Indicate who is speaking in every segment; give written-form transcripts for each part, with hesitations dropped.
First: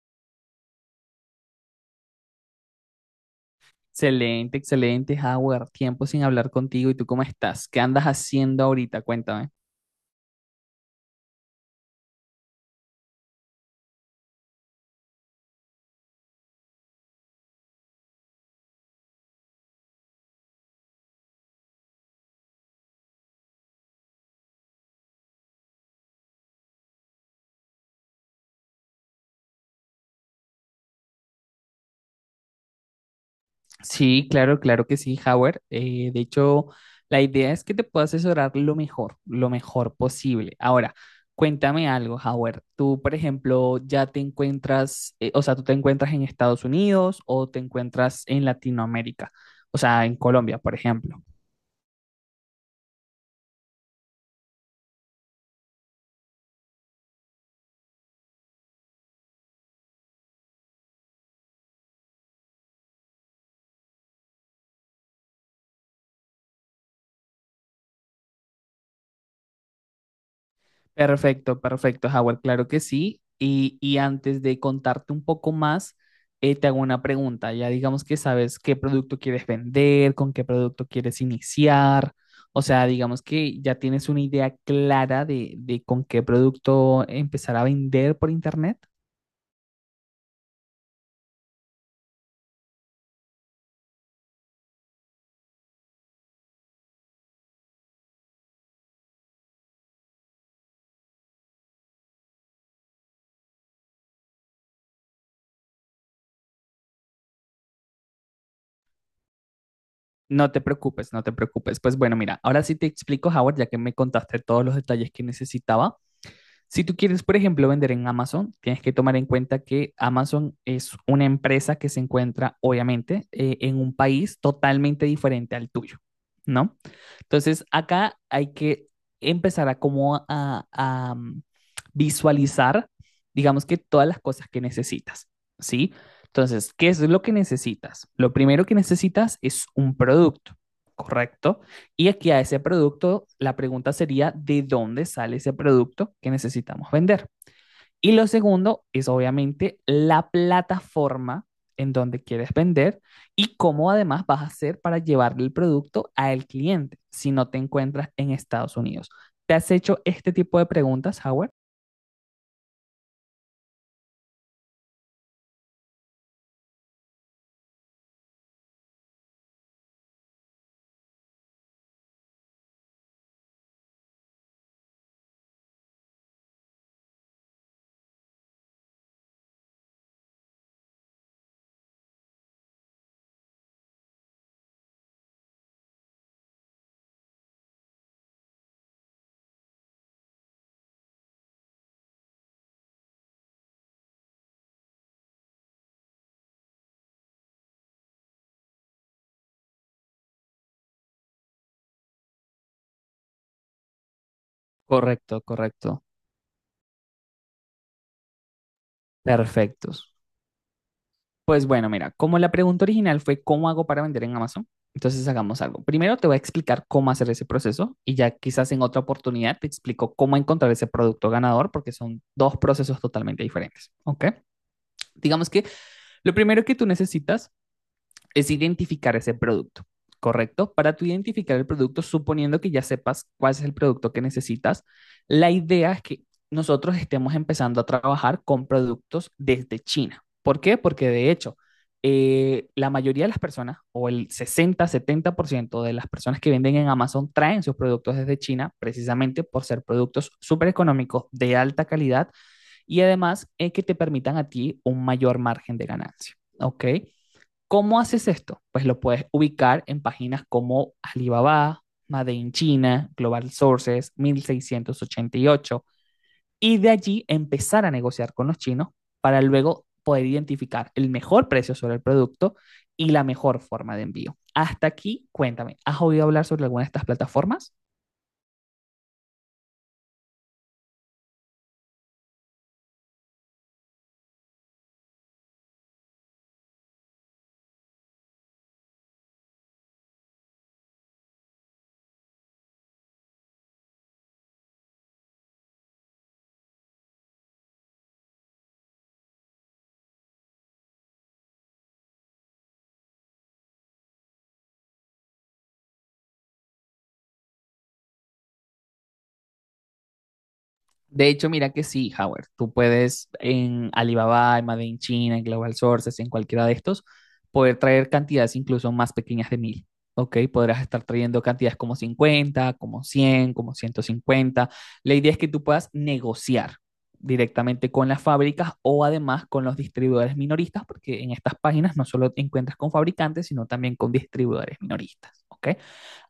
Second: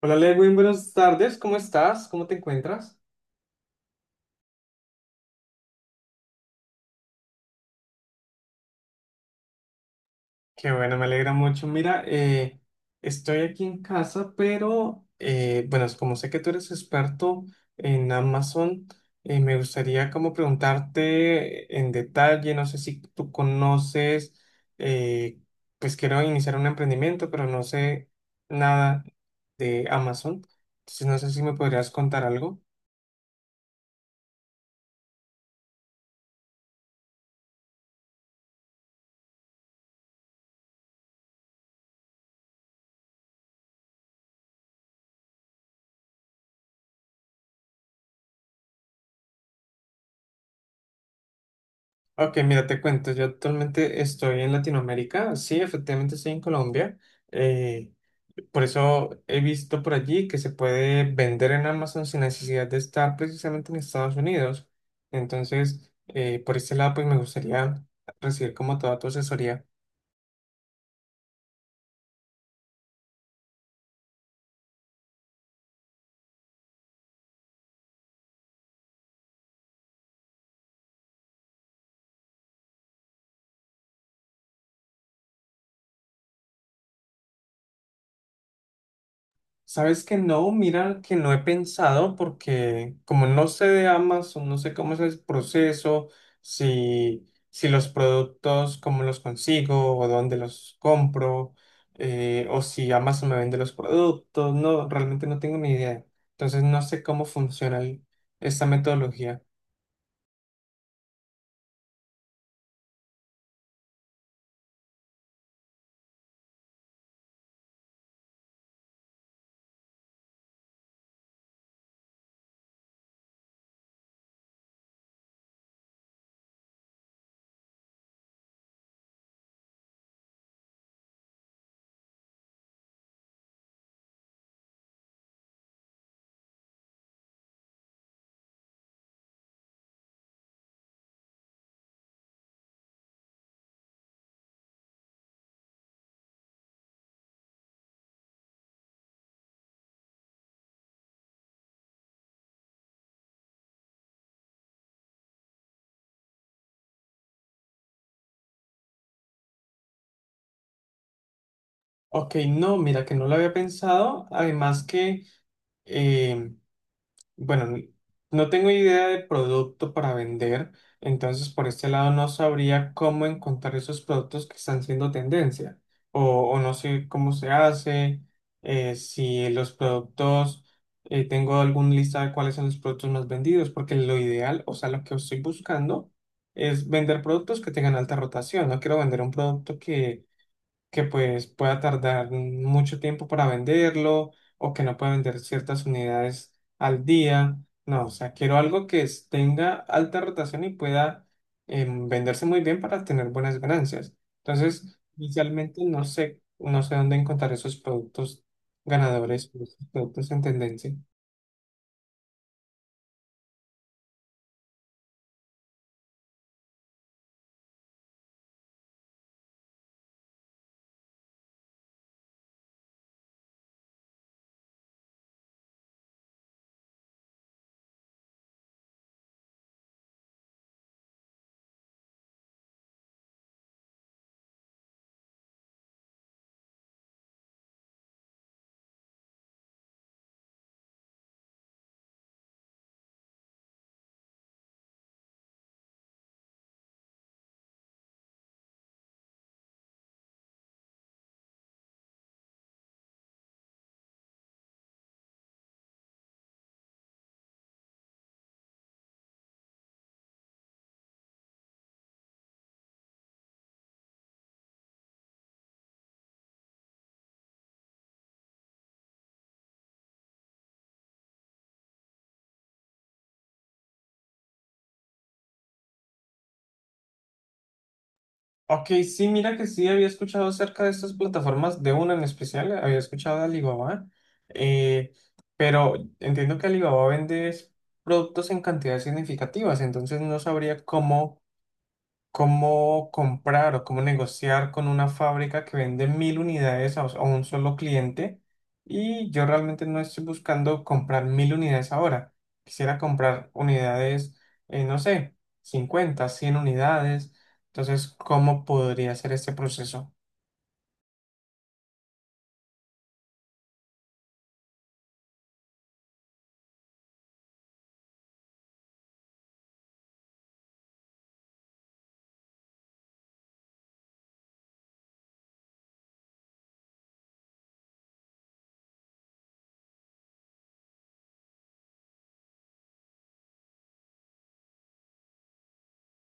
Speaker 1: Hola Lewin, buenas tardes, ¿cómo estás? ¿Cómo te encuentras?
Speaker 2: Excelente, excelente, Howard. Tiempo sin hablar contigo. ¿Y tú cómo estás? ¿Qué andas haciendo ahorita? Cuéntame.
Speaker 1: Qué bueno, me alegra mucho. Mira, estoy aquí en casa, pero bueno, es como sé que tú eres experto en Amazon. Me gustaría como preguntarte en detalle, no sé si tú conoces. eh, pues quiero iniciar un emprendimiento, pero no sé nada de Amazon, entonces no sé si me podrías contar algo.
Speaker 2: Sí, claro, claro que sí, Howard. De hecho, la idea es que te pueda asesorar lo mejor posible. Ahora, cuéntame algo, Howard. Tú, por ejemplo, ya te encuentras, o sea, tú te encuentras en Estados Unidos o te encuentras en Latinoamérica, o sea, en Colombia, por ejemplo.
Speaker 1: Ok, mira, te cuento, yo actualmente estoy en Latinoamérica, sí, efectivamente estoy en Colombia. eh, por eso he visto por allí que se puede vender en Amazon sin necesidad de estar precisamente en Estados Unidos. Entonces, por este lado, pues me gustaría recibir como toda tu asesoría.
Speaker 2: Perfecto, perfecto, Howard, claro que sí. Y antes de contarte un poco más, te hago una pregunta. Ya digamos que sabes qué producto quieres vender, con qué producto quieres iniciar. O sea, digamos que ya tienes una idea clara de con qué producto empezar a vender por internet.
Speaker 1: Sabes que no, mira que no he pensado porque como no sé de Amazon, no sé cómo es el proceso. Si los productos, cómo los consigo o dónde los compro, o si Amazon me vende los productos, no, realmente no tengo ni idea. Entonces no sé cómo funciona esta metodología.
Speaker 2: No te preocupes, no te preocupes. Pues bueno, mira, ahora sí te explico, Howard, ya que me contaste todos los detalles que necesitaba. Si tú quieres, por ejemplo, vender en Amazon, tienes que tomar en cuenta que Amazon es una empresa que se encuentra, obviamente, en un país totalmente diferente al tuyo, ¿no? Entonces, acá hay que empezar a como a, mm, visualizar, digamos que todas las cosas que necesitas, ¿sí? Entonces, ¿qué es lo que necesitas? Lo primero que necesitas es un producto, ¿correcto? Y aquí a ese producto, la pregunta sería, ¿de dónde sale ese producto que necesitamos vender? Y lo segundo es obviamente la plataforma en donde quieres vender y cómo además vas a hacer para llevarle el producto al cliente si no te encuentras en Estados Unidos. ¿Te has hecho este tipo de preguntas, Howard?
Speaker 1: Ok, no, mira que no lo había pensado, además que... em, Bueno, n- no tengo idea de producto para vender, entonces por este lado no sabría cómo encontrar esos productos que están siendo tendencia, o, o no sé cómo se hace. Si los productos, tengo algún lista de cuáles son los productos más vendidos, porque lo ideal, o sea, lo que estoy buscando es vender productos que tengan alta rotación. No quiero vender un producto que pues pueda tardar mucho tiempo para venderlo, o que no pueda vender ciertas unidades al día. No, o sea, quiero algo que tenga alta rotación y pueda venderse muy bien para tener buenas ganancias. Entonces,
Speaker 2: Correcto,
Speaker 1: inicialmente
Speaker 2: correcto.
Speaker 1: no sé, no sé dónde encontrar esos productos ganadores, esos
Speaker 2: Perfectos.
Speaker 1: productos en tendencia.
Speaker 2: Pues bueno, mira, como la pregunta original fue ¿cómo hago para vender en Amazon? Entonces hagamos algo. Primero te voy a explicar cómo hacer ese proceso y ya quizás en otra oportunidad te explico cómo encontrar ese producto ganador porque son dos procesos totalmente diferentes, ¿ok? Digamos que lo primero que tú necesitas es identificar ese producto, ¿correcto? Para tú identificar el producto, suponiendo que ya sepas cuál es el producto que necesitas, la idea es que nosotros estemos empezando a trabajar con productos desde China. ¿Por qué? Porque de hecho, la mayoría de las personas, o el 60-70% de las personas que venden en Amazon, traen sus productos desde China precisamente por ser productos súper económicos, de alta calidad y además es que te permitan a ti un mayor margen de ganancia, ¿ok? ¿Cómo haces esto? Pues lo puedes ubicar en páginas como Alibaba, Made in China, Global Sources, 1688, y ocho, y de allí empezar a negociar con los chinos para luego poder identificar el mejor precio sobre el producto y la mejor forma de envío. Hasta aquí, cuéntame, ¿has oído hablar sobre alguna de estas plataformas?
Speaker 1: Ok, sí, mira que sí había escuchado acerca de estas plataformas, de una en especial, había escuchado de Alibaba, eh, pero entiendo que Alibaba vende es productos en cantidades significativas, entonces no sabría cómo comprar o cómo negociar con una fábrica que vende 1.000 unidades a un solo cliente, y yo realmente no estoy buscando comprar 1.000 unidades ahora. Quisiera comprar unidades, no sé, 50, 100 unidades. Entonces, ¿cómo podría ser este proceso?
Speaker 2: De hecho, mira que sí, Howard, tú puedes en Alibaba, en Made in China, en Global Sources, en cualquiera de estos, poder traer cantidades incluso más pequeñas de mil. ¿Ok? Podrás estar trayendo cantidades como 50, como 100, como 150. La idea es que tú puedas negociar directamente con las fábricas o además con los distribuidores minoristas, porque en estas páginas no solo te encuentras con fabricantes, sino también con distribuidores minoristas, ¿ok?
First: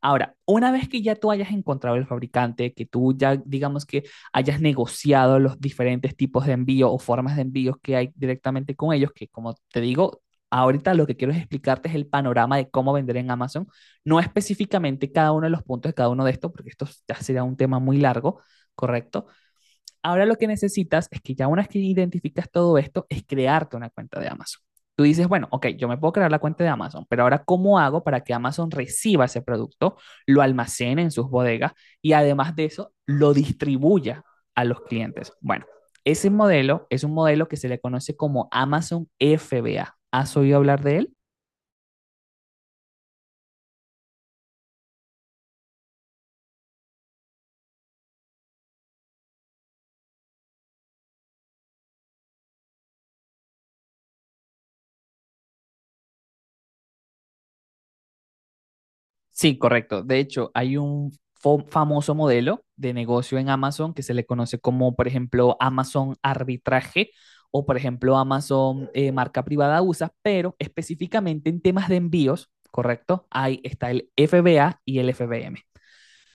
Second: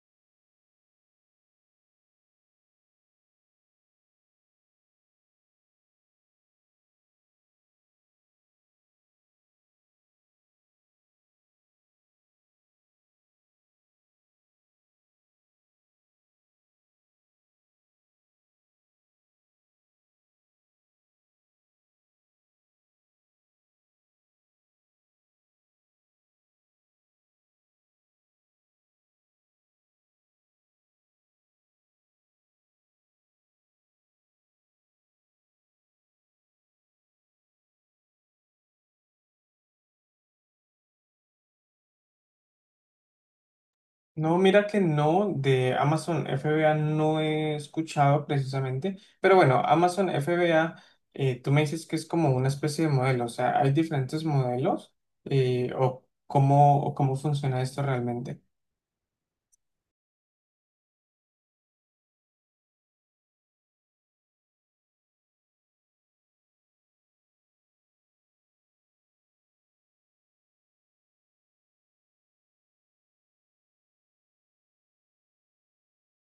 Speaker 2: Ahora, una vez que ya tú hayas encontrado el fabricante, que tú ya digamos que hayas negociado los diferentes tipos de envío o formas de envíos que hay directamente con ellos, que como te digo, ahorita lo que quiero es explicarte es el panorama de cómo vender en Amazon, no específicamente cada uno de los puntos de cada uno de estos, porque esto ya sería un tema muy largo, ¿correcto? Ahora lo que necesitas es que ya una vez que identificas todo esto, es crearte una cuenta de Amazon. Tú dices, bueno, ok, yo me puedo crear la cuenta de Amazon, pero ahora ¿cómo hago para que Amazon reciba ese producto, lo almacene en sus bodegas y además de eso lo distribuya a los clientes? Bueno, ese modelo es un modelo que se le conoce como Amazon FBA. ¿Has oído hablar de él?
Speaker 1: No, mira que no, de Amazon FBA no he escuchado precisamente, pero bueno, Amazon FBA, tú me dices que es como una especie de modelo, o sea, hay diferentes modelos. O cómo, o cómo funciona esto realmente.
Speaker 2: Sí, correcto. De hecho, hay un famoso modelo de negocio en Amazon que se le conoce como, por ejemplo, Amazon arbitraje o, por ejemplo, Amazon marca privada USA, pero específicamente en temas de envíos, correcto, ahí está el FBA y el FBM.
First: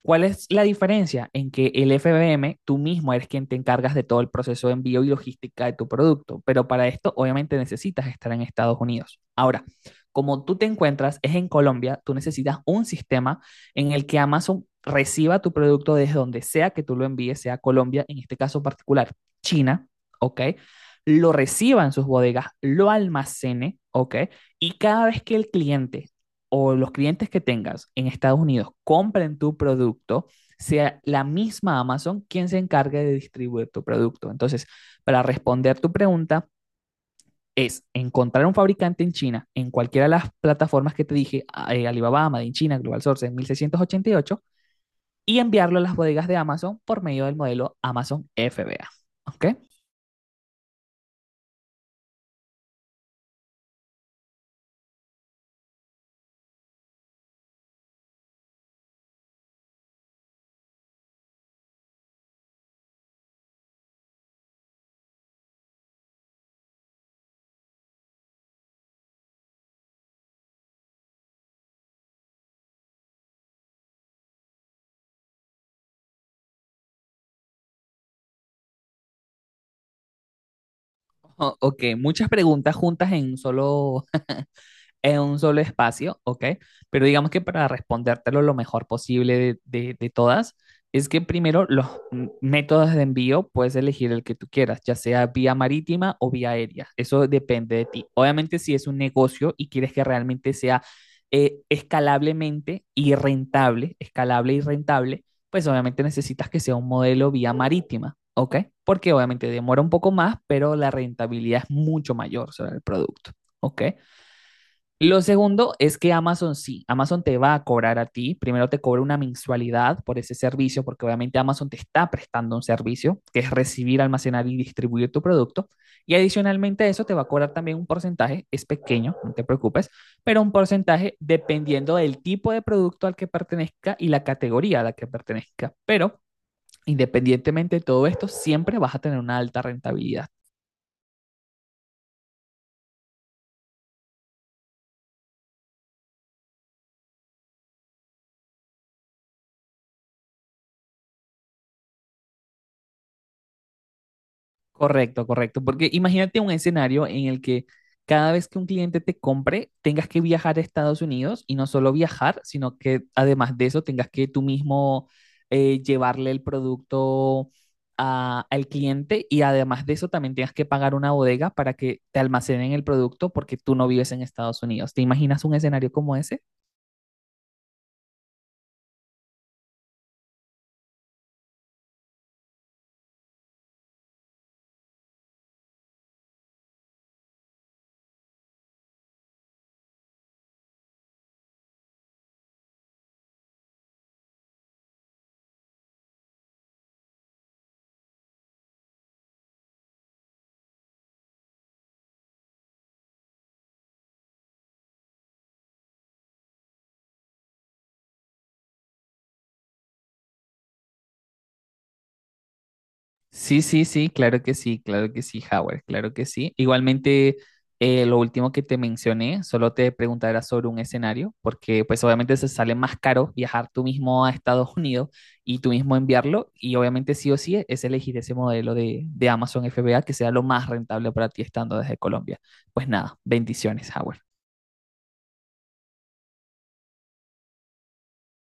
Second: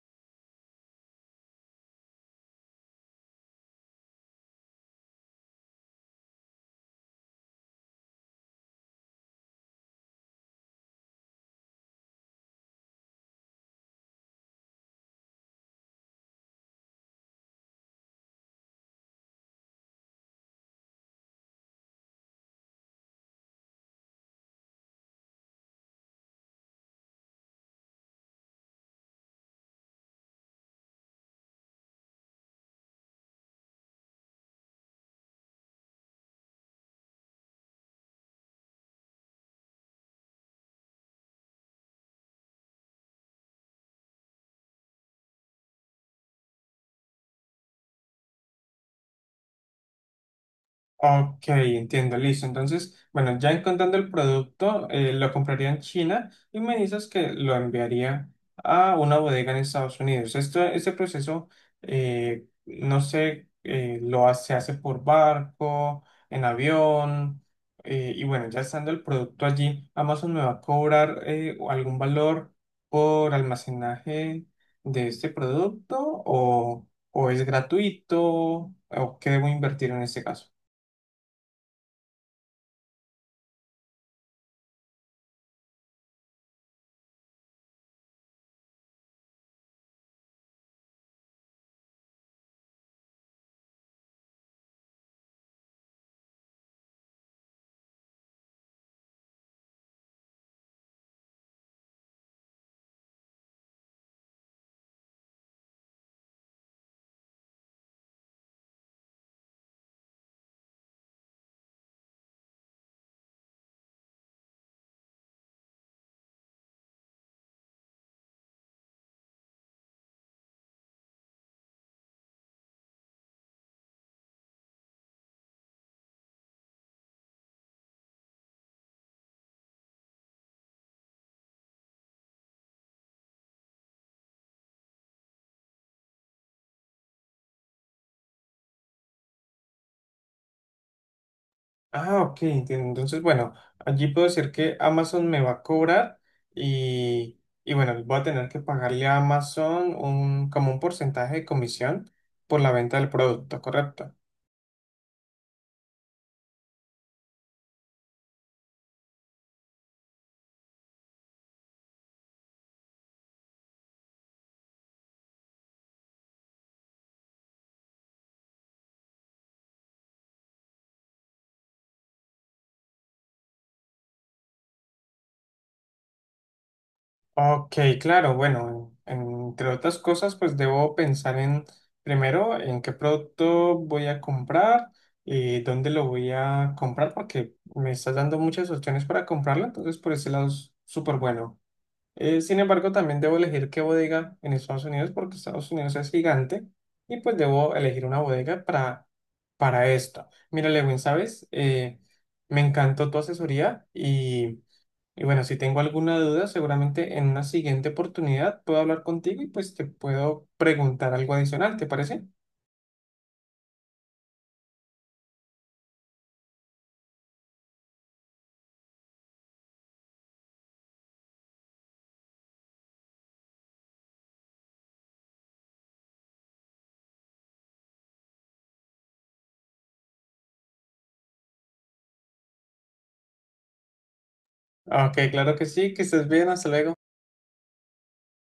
Speaker 2: ¿Cuál es la diferencia en que el FBM tú mismo eres quien te encargas de todo el proceso de envío y logística de tu producto? Pero para esto obviamente necesitas estar en Estados Unidos. Ahora, como tú te encuentras es en Colombia, tú necesitas un sistema en el que Amazon reciba tu producto desde donde sea que tú lo envíes, sea Colombia, en este caso particular, China, ¿ok? Lo reciba en sus bodegas, lo almacene, ¿ok? Y cada vez que el cliente o los clientes que tengas en Estados Unidos compren tu producto, sea la misma Amazon quien se encargue de distribuir tu producto. Entonces, para responder tu pregunta, es encontrar un fabricante en China, en cualquiera de las plataformas que te dije, Alibaba, Amazon, China, Global Sourcing, 1688 y enviarlo a las bodegas de Amazon por medio del modelo Amazon FBA. ¿Ok?
Speaker 1: Ok, entiendo, listo. Entonces, bueno, ya encontrando el producto, lo compraría en China y me dices que lo enviaría a una bodega en Estados Unidos. Esto, este proceso, no sé, lo hace, se hace por barco, en avión, y bueno, ya estando el producto allí, Amazon me va a cobrar algún valor por almacenaje de este producto, o es gratuito, o qué debo invertir en este caso.
Speaker 2: Ok, muchas preguntas juntas en un solo espacio, ¿ok? Pero digamos que para respondértelo lo mejor posible de todas, es que primero los métodos de envío puedes elegir el que tú quieras, ya sea vía marítima o vía aérea. Eso depende de ti. Obviamente, si es un negocio y quieres que realmente sea escalable y rentable, pues obviamente necesitas que sea un modelo vía marítima, ¿ok? Porque obviamente demora un poco más, pero la rentabilidad es mucho mayor sobre el producto, ¿ok? Lo segundo es que Amazon sí, Amazon te va a cobrar a ti, primero te cobra una mensualidad por ese servicio, porque obviamente Amazon te está prestando un servicio, que es recibir, almacenar y distribuir tu producto, y adicionalmente a eso te va a cobrar también un porcentaje, es pequeño, no te preocupes, pero un porcentaje dependiendo del tipo de producto al que pertenezca y la categoría a la que pertenezca, pero independientemente de todo esto, siempre vas a tener una alta rentabilidad.
Speaker 1: Ah, ok, entiendo. Entonces, bueno, allí puedo decir que Amazon me va a cobrar y bueno, voy a tener que pagarle a Amazon un, como un porcentaje de comisión por la venta del producto, ¿correcto?
Speaker 2: Correcto, correcto. Porque imagínate un escenario en el que cada vez que un cliente te compre, tengas que viajar a Estados Unidos y no solo viajar, sino que además de eso tengas que tú mismo llevarle el producto al cliente y además de eso también tengas que pagar una bodega para que te almacenen el producto porque tú no vives en Estados Unidos. ¿Te imaginas un escenario como ese?
Speaker 1: Ok, claro, bueno, entre otras cosas, pues debo pensar en, primero, en qué producto voy a comprar y dónde lo voy a comprar, porque me estás dando muchas opciones para comprarlo, entonces por ese lado es súper bueno. Sin embargo, también debo elegir qué bodega en Estados Unidos porque Estados Unidos es gigante y pues debo elegir una bodega para esto. Mira, Lewin, ¿sabes? Me encantó tu asesoría y bueno, si tengo alguna duda, seguramente en una siguiente oportunidad puedo hablar contigo y pues te puedo preguntar algo adicional, ¿te parece?
Speaker 2: Sí, sí, sí, claro que sí, claro que sí, Howard, claro que sí. Igualmente, lo último que te mencioné, solo te preguntará sobre un escenario, porque pues obviamente se sale más caro viajar tú mismo a Estados Unidos y tú mismo enviarlo, y obviamente sí o sí es elegir ese modelo de Amazon FBA que sea lo más rentable para ti estando desde Colombia. Pues nada, bendiciones, Howard.
Speaker 1: Ok, claro que sí, que estés bien, hasta luego.